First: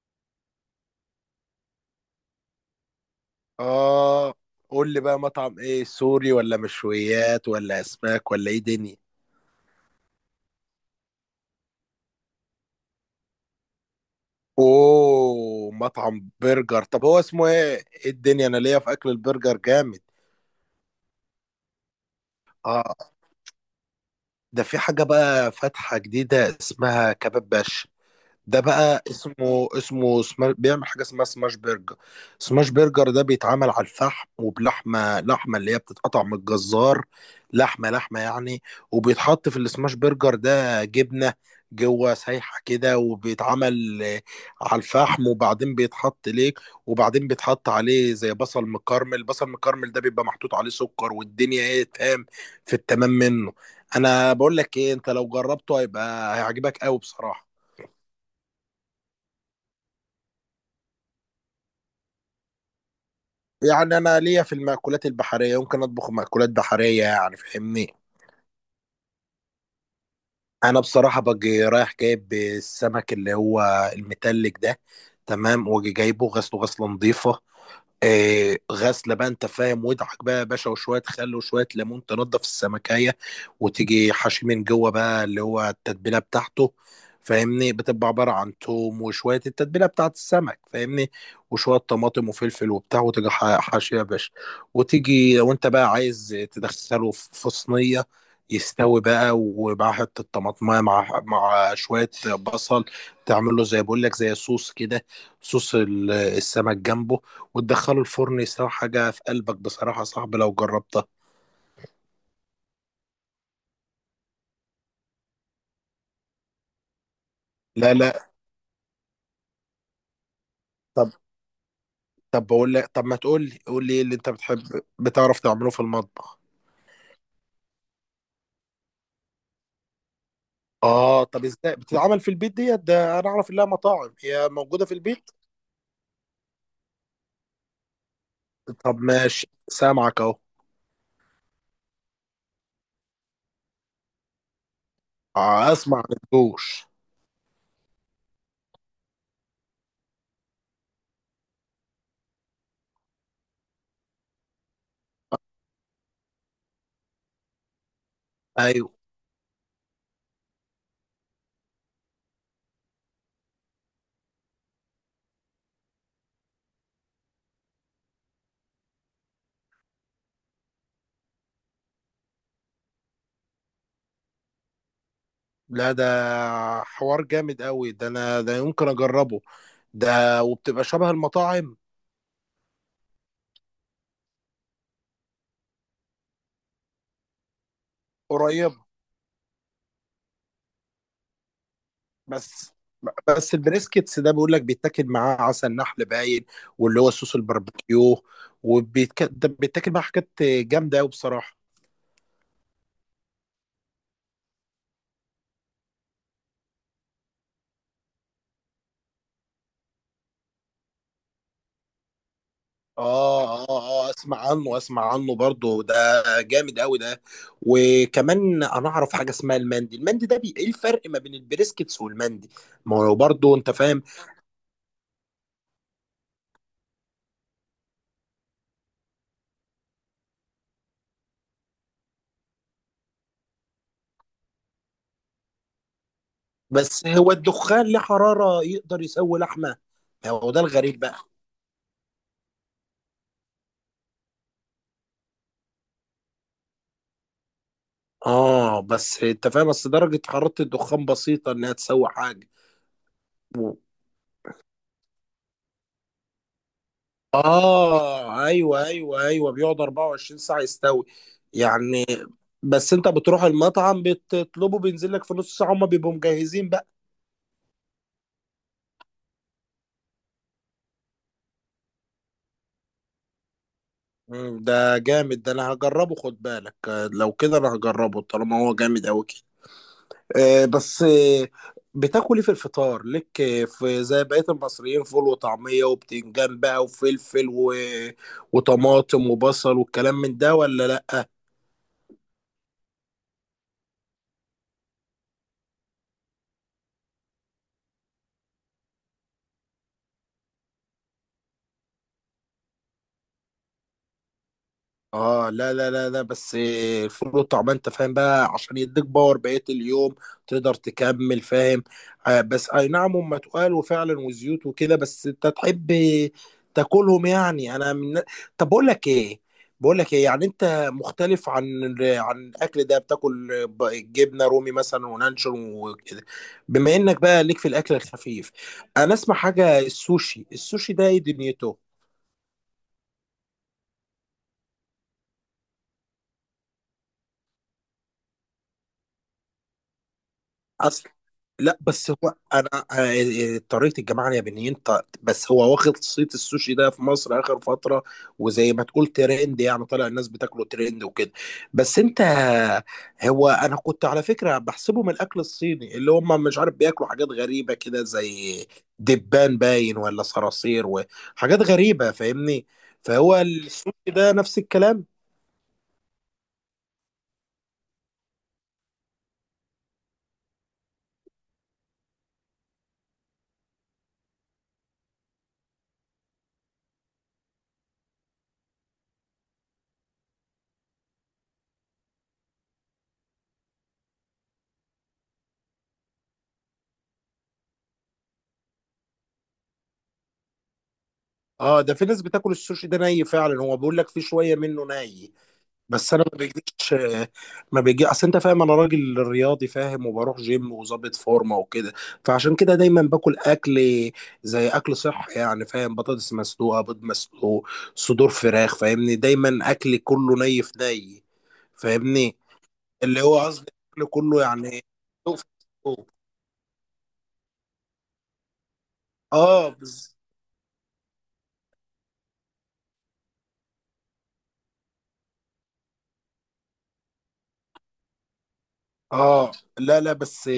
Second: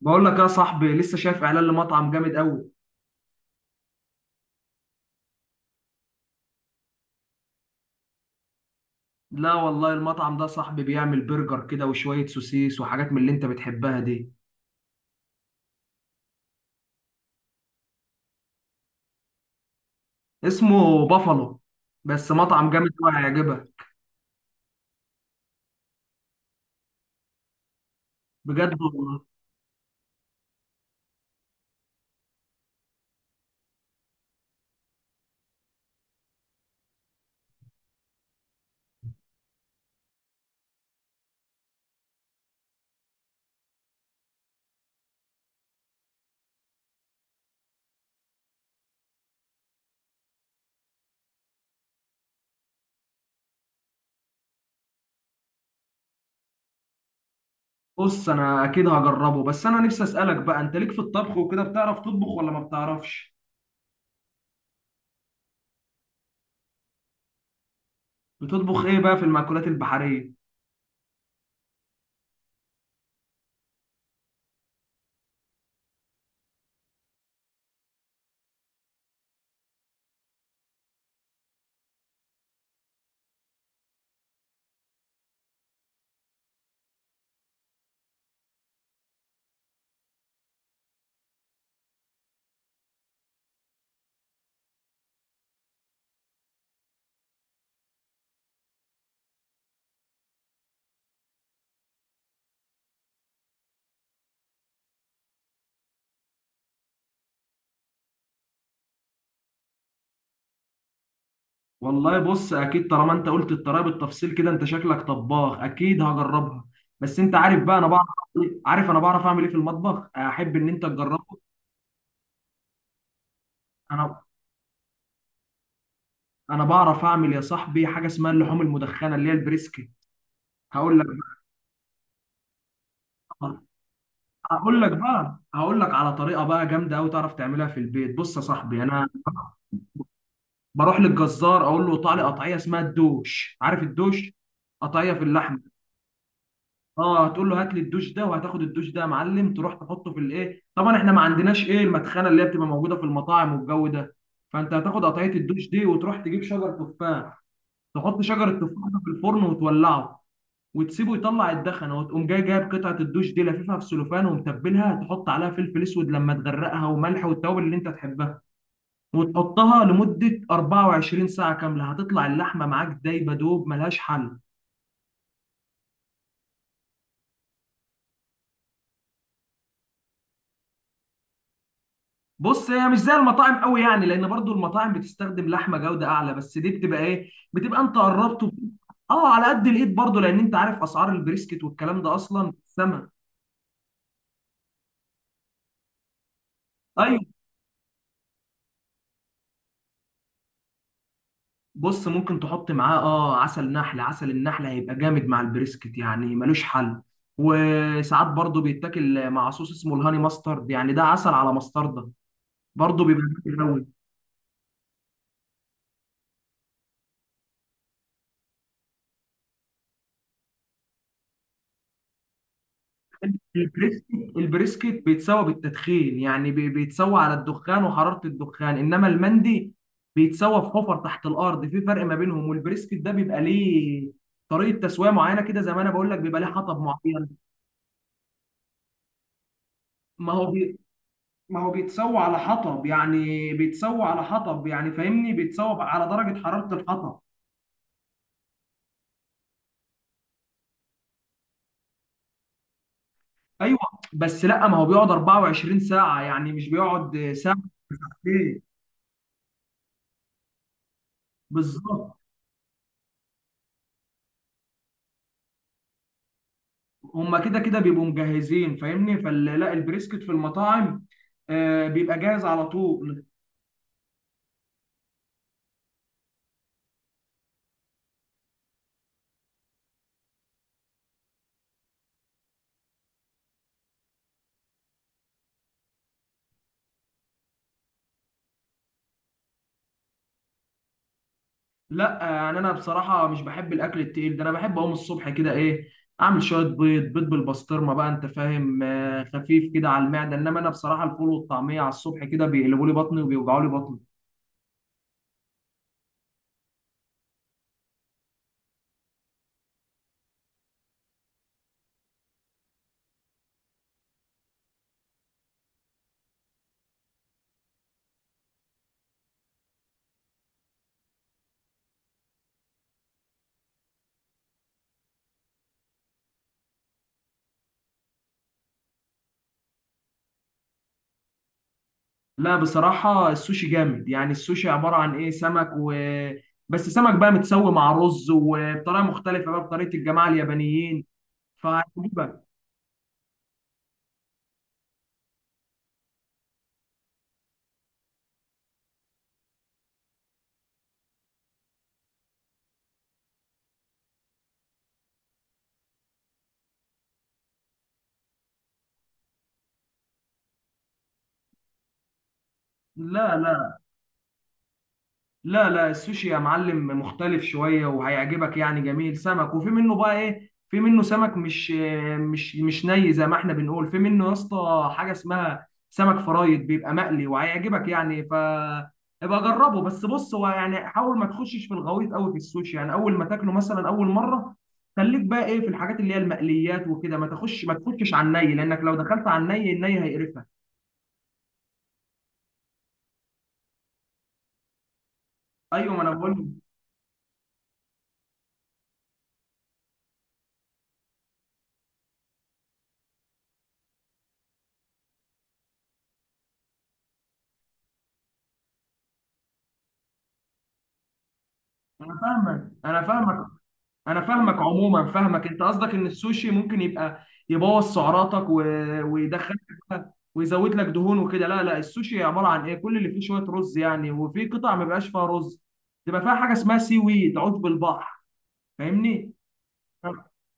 بقول لك يا صاحبي لسه شايف اعلان لمطعم جامد قوي. اه، قول لي بقى مطعم ايه؟ سوري ولا مشويات ولا اسماك ولا ايه دنيا؟ لا والله المطعم ده صاحبي بيعمل برجر كده وشوية سوسيس وحاجات من اللي انت بتحبها دي. اوه مطعم برجر. طب هو اسمه ايه؟ ايه الدنيا؟ انا ليا في اكل البرجر جامد. اسمه بافالو، بس مطعم جامد قوي اه، هيعجبك. ده في حاجة بقى فاتحة جديدة اسمها كباب باشا. ده بجد بقى والله؟ اسمه بيعمل حاجه اسمها سماش برجر. سماش برجر ده بيتعمل على الفحم، وبلحمه لحمه اللي هي بتتقطع من الجزار، لحمه لحمه يعني. وبيتحط في السماش برجر ده جبنه جوه سايحه كده، وبيتعمل على الفحم، وبعدين بيتحط ليك، وبعدين بيتحط عليه زي بصل مكرمل. بصل مكرمل ده بيبقى محطوط عليه سكر، والدنيا ايه، تمام في التمام منه. انا بقول لك ايه، انت لو جربته هيبقى هيعجبك قوي بصراحه. بص انا اكيد هجربه، بس انا نفسي اسالك بقى، انت ليك في الطبخ وكده؟ بتعرف تطبخ ولا ما بتعرفش؟ يعني انا ليا في المأكولات البحرية، يمكن اطبخ مأكولات بحرية يعني، فاهمني؟ بتطبخ ايه بقى في المأكولات البحرية؟ انا بصراحة باجي رايح جايب السمك اللي هو المتلج ده، تمام، واجي جايبه غسله، غسلة نظيفة. غسله بقى انت فاهم، ودعك بقى يا باشا وشويه خل وشويه ليمون تنضف السمكيه. وتيجي حشي من جوه بقى اللي هو التتبيله بتاعته، فاهمني؟ بتبقى عباره عن توم وشويه التتبيله بتاعت السمك، فاهمني؟ وشويه طماطم وفلفل وبتاع، وتيجي حاشيه يا باشا. وتيجي لو انت بقى عايز تدخله في صينيه يستوي بقى، ومع حته طماطمايه، مع شويه بصل، تعمل له زي بقول لك زي صوص كده، صوص السمك جنبه، وتدخله الفرن يستوي حاجة في قلبك بصراحة يا صاحبي لو جربتها. والله بص اكيد طالما انت قلت الطريقة بالتفصيل كده انت شكلك طباخ، اكيد هجربها. بس انت عارف بقى انا لا بعرف، لا. عارف انا بعرف اعمل ايه في المطبخ، احب ان انت طب. تجرب. طب بقول لك، طب ما تقول لي، قول لي ايه اللي انا انت بتحب بتعرف تعمله في المطبخ؟ انا بعرف اعمل يا صاحبي حاجه اسمها اللحوم المدخنه اللي هي البريسكي. هقول لك اه، بقى طب ازاي بتتعمل في البيت ديت؟ ده انا اعرف انها مطاعم، هي موجودة في البيت؟ هقول لك على طريقه بقى جامده قوي تعرف تعملها في البيت. بص يا صاحبي، طب انا ماشي، سامعك اهو. بروح للجزار اقول له قطع لي قطعيه اسمها الدوش، عارف الدوش؟ قطعيه في اللحمه. اسمع الجوش. اه، هتقول له هات لي الدوش ده، وهتاخد الدوش ده يا معلم تروح تحطه في الايه، طبعا احنا ما عندناش ايه المدخنه اللي هي بتبقى موجوده في المطاعم والجو ده. فانت هتاخد قطعيه الدوش دي وتروح تجيب شجر تفاح، تحط شجر التفاح ايوه. ده في الفرن وتولعه، وتسيبه يطلع الدخنه، وتقوم جاي جايب قطعه الدوش دي لففها في سلوفان ومتبلها، تحط عليها فلفل اسود لما تغرقها وملح والتوابل اللي انت تحبها، وتحطها لمده 24 ساعه كامله. هتطلع اللحمه معاك دايبه دوب، ملهاش حل. لا ده حوار جامد قوي ده، انا ده يمكن اجربه. ده وبتبقى شبه المطاعم؟ بص هي مش زي المطاعم قوي يعني، لان برضو المطاعم بتستخدم لحمه جوده اعلى، بس دي بتبقى ايه، بتبقى انت قربت قريبة. اه على قد الايد، برضو لان انت عارف اسعار البريسكت والكلام ده اصلا بس سما. بس البريسكتس ده بيقول لك بيتاكل معاه عسل نحل باين، واللي هو ايوه. صوص الباربيكيو، وبيتاكل معاه حاجات جامده قوي بصراحه. بص ممكن تحط معاه اه عسل نحل، عسل النحل هيبقى جامد مع البريسكت يعني ملوش حل. وساعات برضو بيتاكل مع صوص اسمه الهاني ماسترد، يعني ده عسل على مستردة، برضو بيبقى جامد اه اه قوي. اه، اسمع عنه، اسمع عنه برضه ده، جامد قوي ده. وكمان انا اعرف حاجه اسمها المندي. المندي ده ايه الفرق ما بين البريسكتس والمندي؟ ما هو برضه انت فاهم. البريسكت البريسكت بيتسوى بالتدخين، يعني بيتسوى على الدخان وحرارة الدخان، انما المندي بيتسوى في حفر تحت الارض. في فرق ما بينهم، والبريسكت ده بيبقى ليه طريقة تسوية معينة كده، زي ما انا بقول لك بيبقى ليه حطب بس معين. هو الدخان له حراره يقدر يسوي لحمه؟ ما هو هو ده الغريب بقى. ما هو بيتسوى على حطب، يعني بيتسوى على حطب يعني، فاهمني؟ بيتسوى على درجة حرارة الحطب. اه بس انت فاهم، بس درجه حراره الدخان بسيطه انها تسوي حاجه. ايوه، بس لا ما هو بيقعد 24 ساعة، يعني مش بيقعد ساعة. اه ايه؟ ايوه ايوه ايوه بيقعد 24 ساعه يستوي يعني. بالظبط. بس انت بتروح المطعم بتطلبه بينزل لك في نص ساعه، هما بيبقوا مجهزين بقى. هما كده كده بيبقوا مجهزين فاهمني، فلا البريسكت في المطاعم آه بيبقى جاهز على طول. ده جامد ده، انا هجربه. خد بالك، لو كده انا هجربه طالما هو جامد قوي كده. آه، بس آه، بتاكل ايه في الفطار لك؟ في زي بقية المصريين فول وطعمية وبتنجان بقى وفلفل، و... وطماطم وبصل والكلام من ده ولا لا؟ لا يعني انا بصراحه مش بحب الاكل التقيل ده، انا بحب اقوم الصبح كده ايه، اعمل شويه بيض بالبسطرمه، بقى انت فاهم آه، خفيف كده على المعده. انما انا بصراحه الفول والطعميه على الصبح كده بيقلبوا لي بطني وبيوجعوا لي بطني. اه، لا لا لا لا، بس الفول والطعمية انت فاهم بقى عشان يديك باور بقية اليوم، تقدر تكمل فاهم. آه بس اي نعم، هم تقال وفعلا وزيوت وكده، بس انت تحب تاكلهم يعني. انا من... طب بقول لك ايه، يعني انت مختلف عن الاكل ده. بتاكل جبنة رومي مثلا ونانشون وكده؟ بما انك بقى ليك في الاكل الخفيف، انا اسمع حاجة السوشي، السوشي ده ايه دنيته؟ لا بصراحه السوشي جامد يعني، السوشي عباره عن ايه، سمك و بس، سمك بقى متسوي مع رز وبطريقه مختلفه بقى، بطريقه الجماعه اليابانيين، لا بس هو فعجيبه. انا طريقه الجماعه اليابانيين، بس هو واخد صيت السوشي ده في مصر اخر فتره، وزي ما تقول ترند يعني، طالع الناس بتاكله ترند وكده. بس انت، هو انا كنت على فكره بحسبه من الاكل الصيني، اللي هم مش عارف بياكلوا حاجات غريبه كده زي دبان باين ولا صراصير وحاجات غريبه، فاهمني؟ لا فهو لا السوشي ده نفس الكلام. لا لا، السوشي يا معلم مختلف شوية وهيعجبك يعني جميل. سمك، وفي منه بقى ايه، في منه سمك مش ني زي ما احنا بنقول، في منه يا اسطى حاجة اسمها سمك فرايد بيبقى مقلي وهيعجبك يعني. ف ابقى جربه، بس بص هو يعني حاول ما تخشش في الغويط قوي في السوشي يعني، اول ما تاكله مثلا اول مرة خليك بقى ايه في الحاجات اللي هي المقليات وكده، ما تخشش على الني، لانك لو دخلت على الني الني هيقرفك. اه ده في ناس بتاكل السوشي ده ني فعلا، هو بيقول لك في شويه منه ني. ايوه ما انا بس انا ما بقول. بيجيش، ما بيجي اصل انت فاهم، انا راجل رياضي فاهم، وبروح جيم وظابط فورمه وكده. فعشان كده دايما باكل اكل، زي اكل صحي يعني فاهم، بطاطس مسلوقه، بيض مسلوق، صدور فراخ، فاهمني؟ دايما اكل كله ني في ني، انا فاهمني؟ فاهمك انا اللي هو فاهمك قصدي اكل انا كله فاهمك يعني عموما مسلوق في فاهمك، انت قصدك ان مسلوق. السوشي ممكن يبقى يبوظ سعراتك و... ويدخلك اه بقى ويزود لك دهون وكده. لا لا السوشي عباره عن ايه، كل اللي فيه شويه رز يعني، وفي قطع ما بيبقاش فيها رز، تبقى فيها حاجه اسمها سي ويد، عشب البحر، فاهمني؟ اه لا لا بس،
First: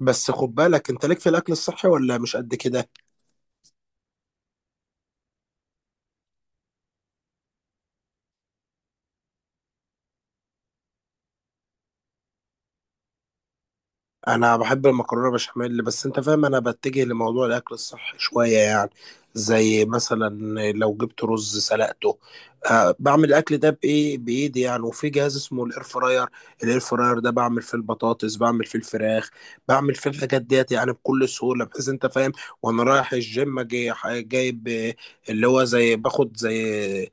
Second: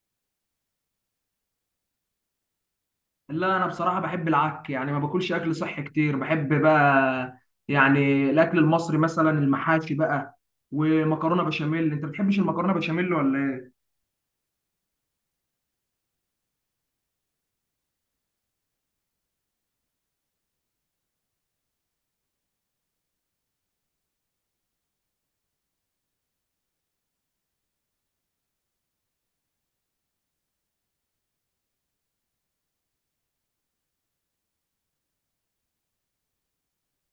بس خد بالك انت ليك في الاكل الصحي ولا مش قد كده؟ لا انا بصراحه بحب العك يعني، ما باكلش اكل صحي كتير، بحب بقى يعني الاكل المصري مثلا، المحاشي بقى، ومكرونه بشاميل. انت بتحبش المكرونه بشاميل ولا؟ انا بحب المكرونه بشاميل، بس انت فاهم انا بتجه لموضوع الاكل الصحي شويه يعني. زي مثلا لو جبت رز سلقته، أه بعمل الاكل ده بايه؟ بايدي يعني، وفي جهاز اسمه الاير فراير. الاير فراير ده بعمل فيه البطاطس، بعمل فيه الفراخ، بعمل فيه الحاجات ديت يعني بكل سهوله، بحيث انت فاهم. وانا رايح الجيم جاي جايب اللي هو زي باخد، زي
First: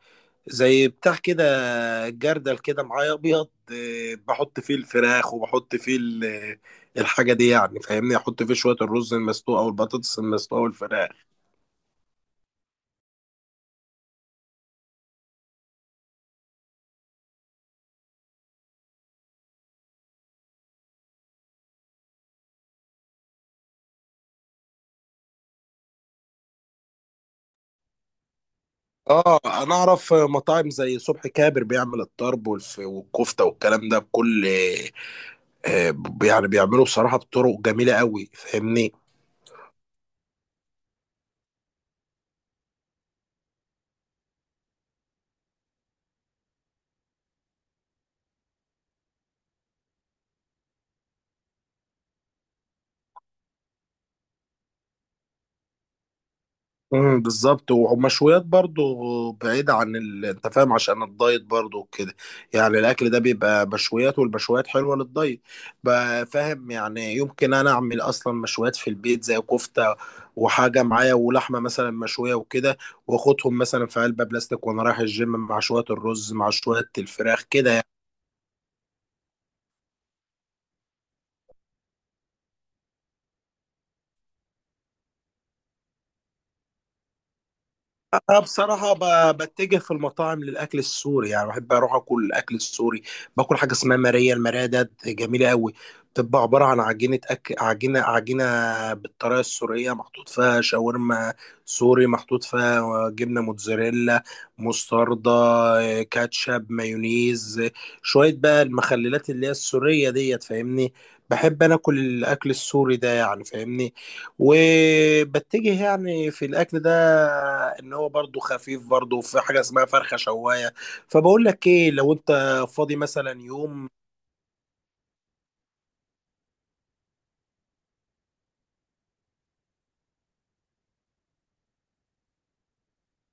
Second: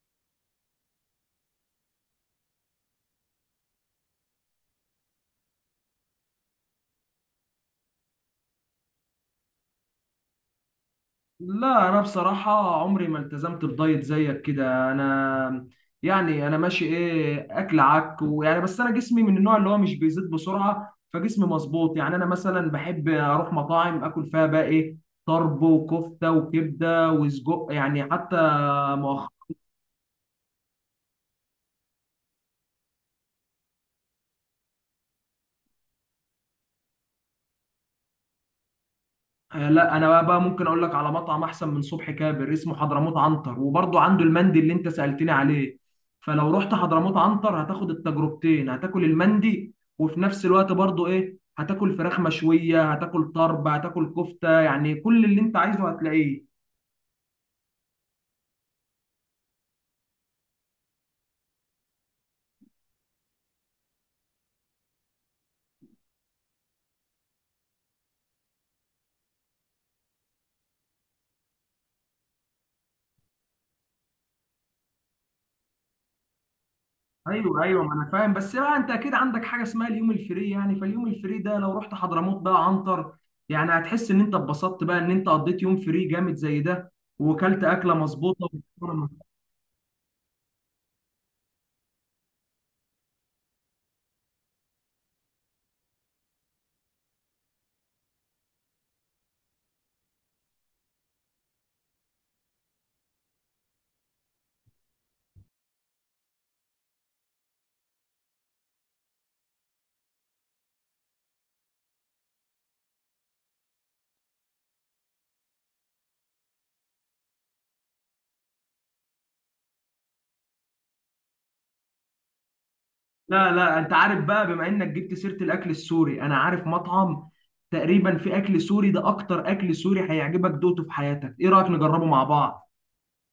بتاع كده، جردل كده معايا ابيض، بحط فيه الفراخ وبحط فيه الحاجه دي، يعني فاهمني، احط فيه شويه الرز المسلوق او البطاطس المسلوقه والفراخ. لا انا بصراحه عمري ما التزمت بدايت زيك كده، انا يعني انا ماشي ايه اكل عك ويعني، بس انا جسمي من النوع اللي هو مش بيزيد بسرعه، فجسمي مظبوط يعني. انا مثلا بحب اروح مطاعم اكل فيها بقى ايه، طرب وكفته وكبده وسجق يعني حتى. اه انا اعرف مطاعم زي صبحي كابر بيعمل الطرب والكفته والكلام ده بكل آه، يعني بيعملوا بصراحه بطرق جميله قوي، فاهمني؟ آه، لا انا بقى، ممكن اقول لك على مطعم احسن من صبحي كابر، اسمه حضرموت عنتر، وبرضه عنده المندي اللي انت سألتني عليه. فلو رحت حضرموت عنتر هتاخد التجربتين، هتاكل المندي، وفي نفس الوقت برضه ايه هتاكل فراخ مشوية، هتاكل طرب، هتاكل كفتة، يعني كل اللي انت عايزه هتلاقيه. بالظبط، ومشويات برضو بعيدة عن انت فاهم، عشان الدايت برضو وكده. يعني الاكل ده بيبقى مشويات، والمشويات حلوة للدايت بقى فاهم. يعني يمكن انا اعمل اصلا مشويات في البيت زي كفتة وحاجة معايا، ولحمة مثلا مشوية وكده، واخدهم مثلا في علبة بلاستيك، وانا رايح الجيم مع شوية الرز مع شوية الفراخ ايوه كده. ايوه ما انا فاهم. بس بقى انت اكيد عندك حاجه اسمها اليوم الفري يعني، فاليوم الفري ده لو رحت حضرموت بقى عنتر يعني هتحس ان انت اتبسطت بقى، ان انت قضيت يوم فري جامد زي ده وكلت اكله انا مظبوطه. بصراحه بتجه في المطاعم للاكل السوري يعني، بحب اروح اكل الاكل السوري، باكل حاجه اسمها ماريه. الماريه ده جميله قوي، بتبقى عباره عن عجينه عجينه بالطريقه السوريه، محطوط فيها شاورما سوري، محطوط فيها جبنه موتزاريلا، مستردة، كاتشب، مايونيز، شويه بقى المخللات اللي هي السوريه ديت فاهمني. بحب انا اكل الاكل السوري ده يعني فاهمني، وبتجه يعني في الاكل ده، ان هو برضو خفيف، برضو في حاجه اسمها فرخه شوايه. فبقول لك ايه، لو انت فاضي مثلا لا لا يوم، انت عارف بقى، بما انك جبت سيرة الاكل السوري، انا عارف مطعم تقريبا في اكل سوري ده، اكتر اكل سوري هيعجبك دوقته في حياتك. ايه رأيك نجربه مع بعض؟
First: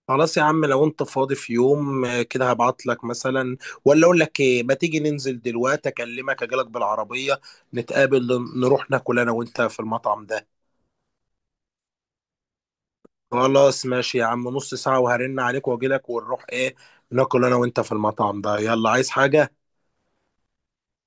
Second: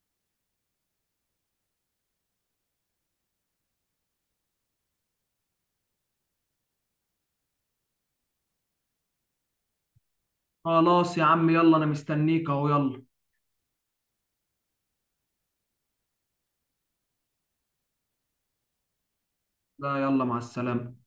خلاص يا عم، لو انت فاضي في يوم كده هبعت لك مثلا، ولا اقول لك ايه؟ ما تيجي ننزل دلوقتي؟ اكلمك اجيلك بالعربيه، نتقابل، نروح ناكل انا وانت في المطعم ده. خلاص يا عم، يلا انا مستنيك اهو، يلا. خلاص ماشي يا عم، نص ساعه وهرن عليك واجيلك، ونروح ايه، ناكل انا وانت في المطعم ده. يلا، عايز حاجه؟ لا، يلا مع السلامة.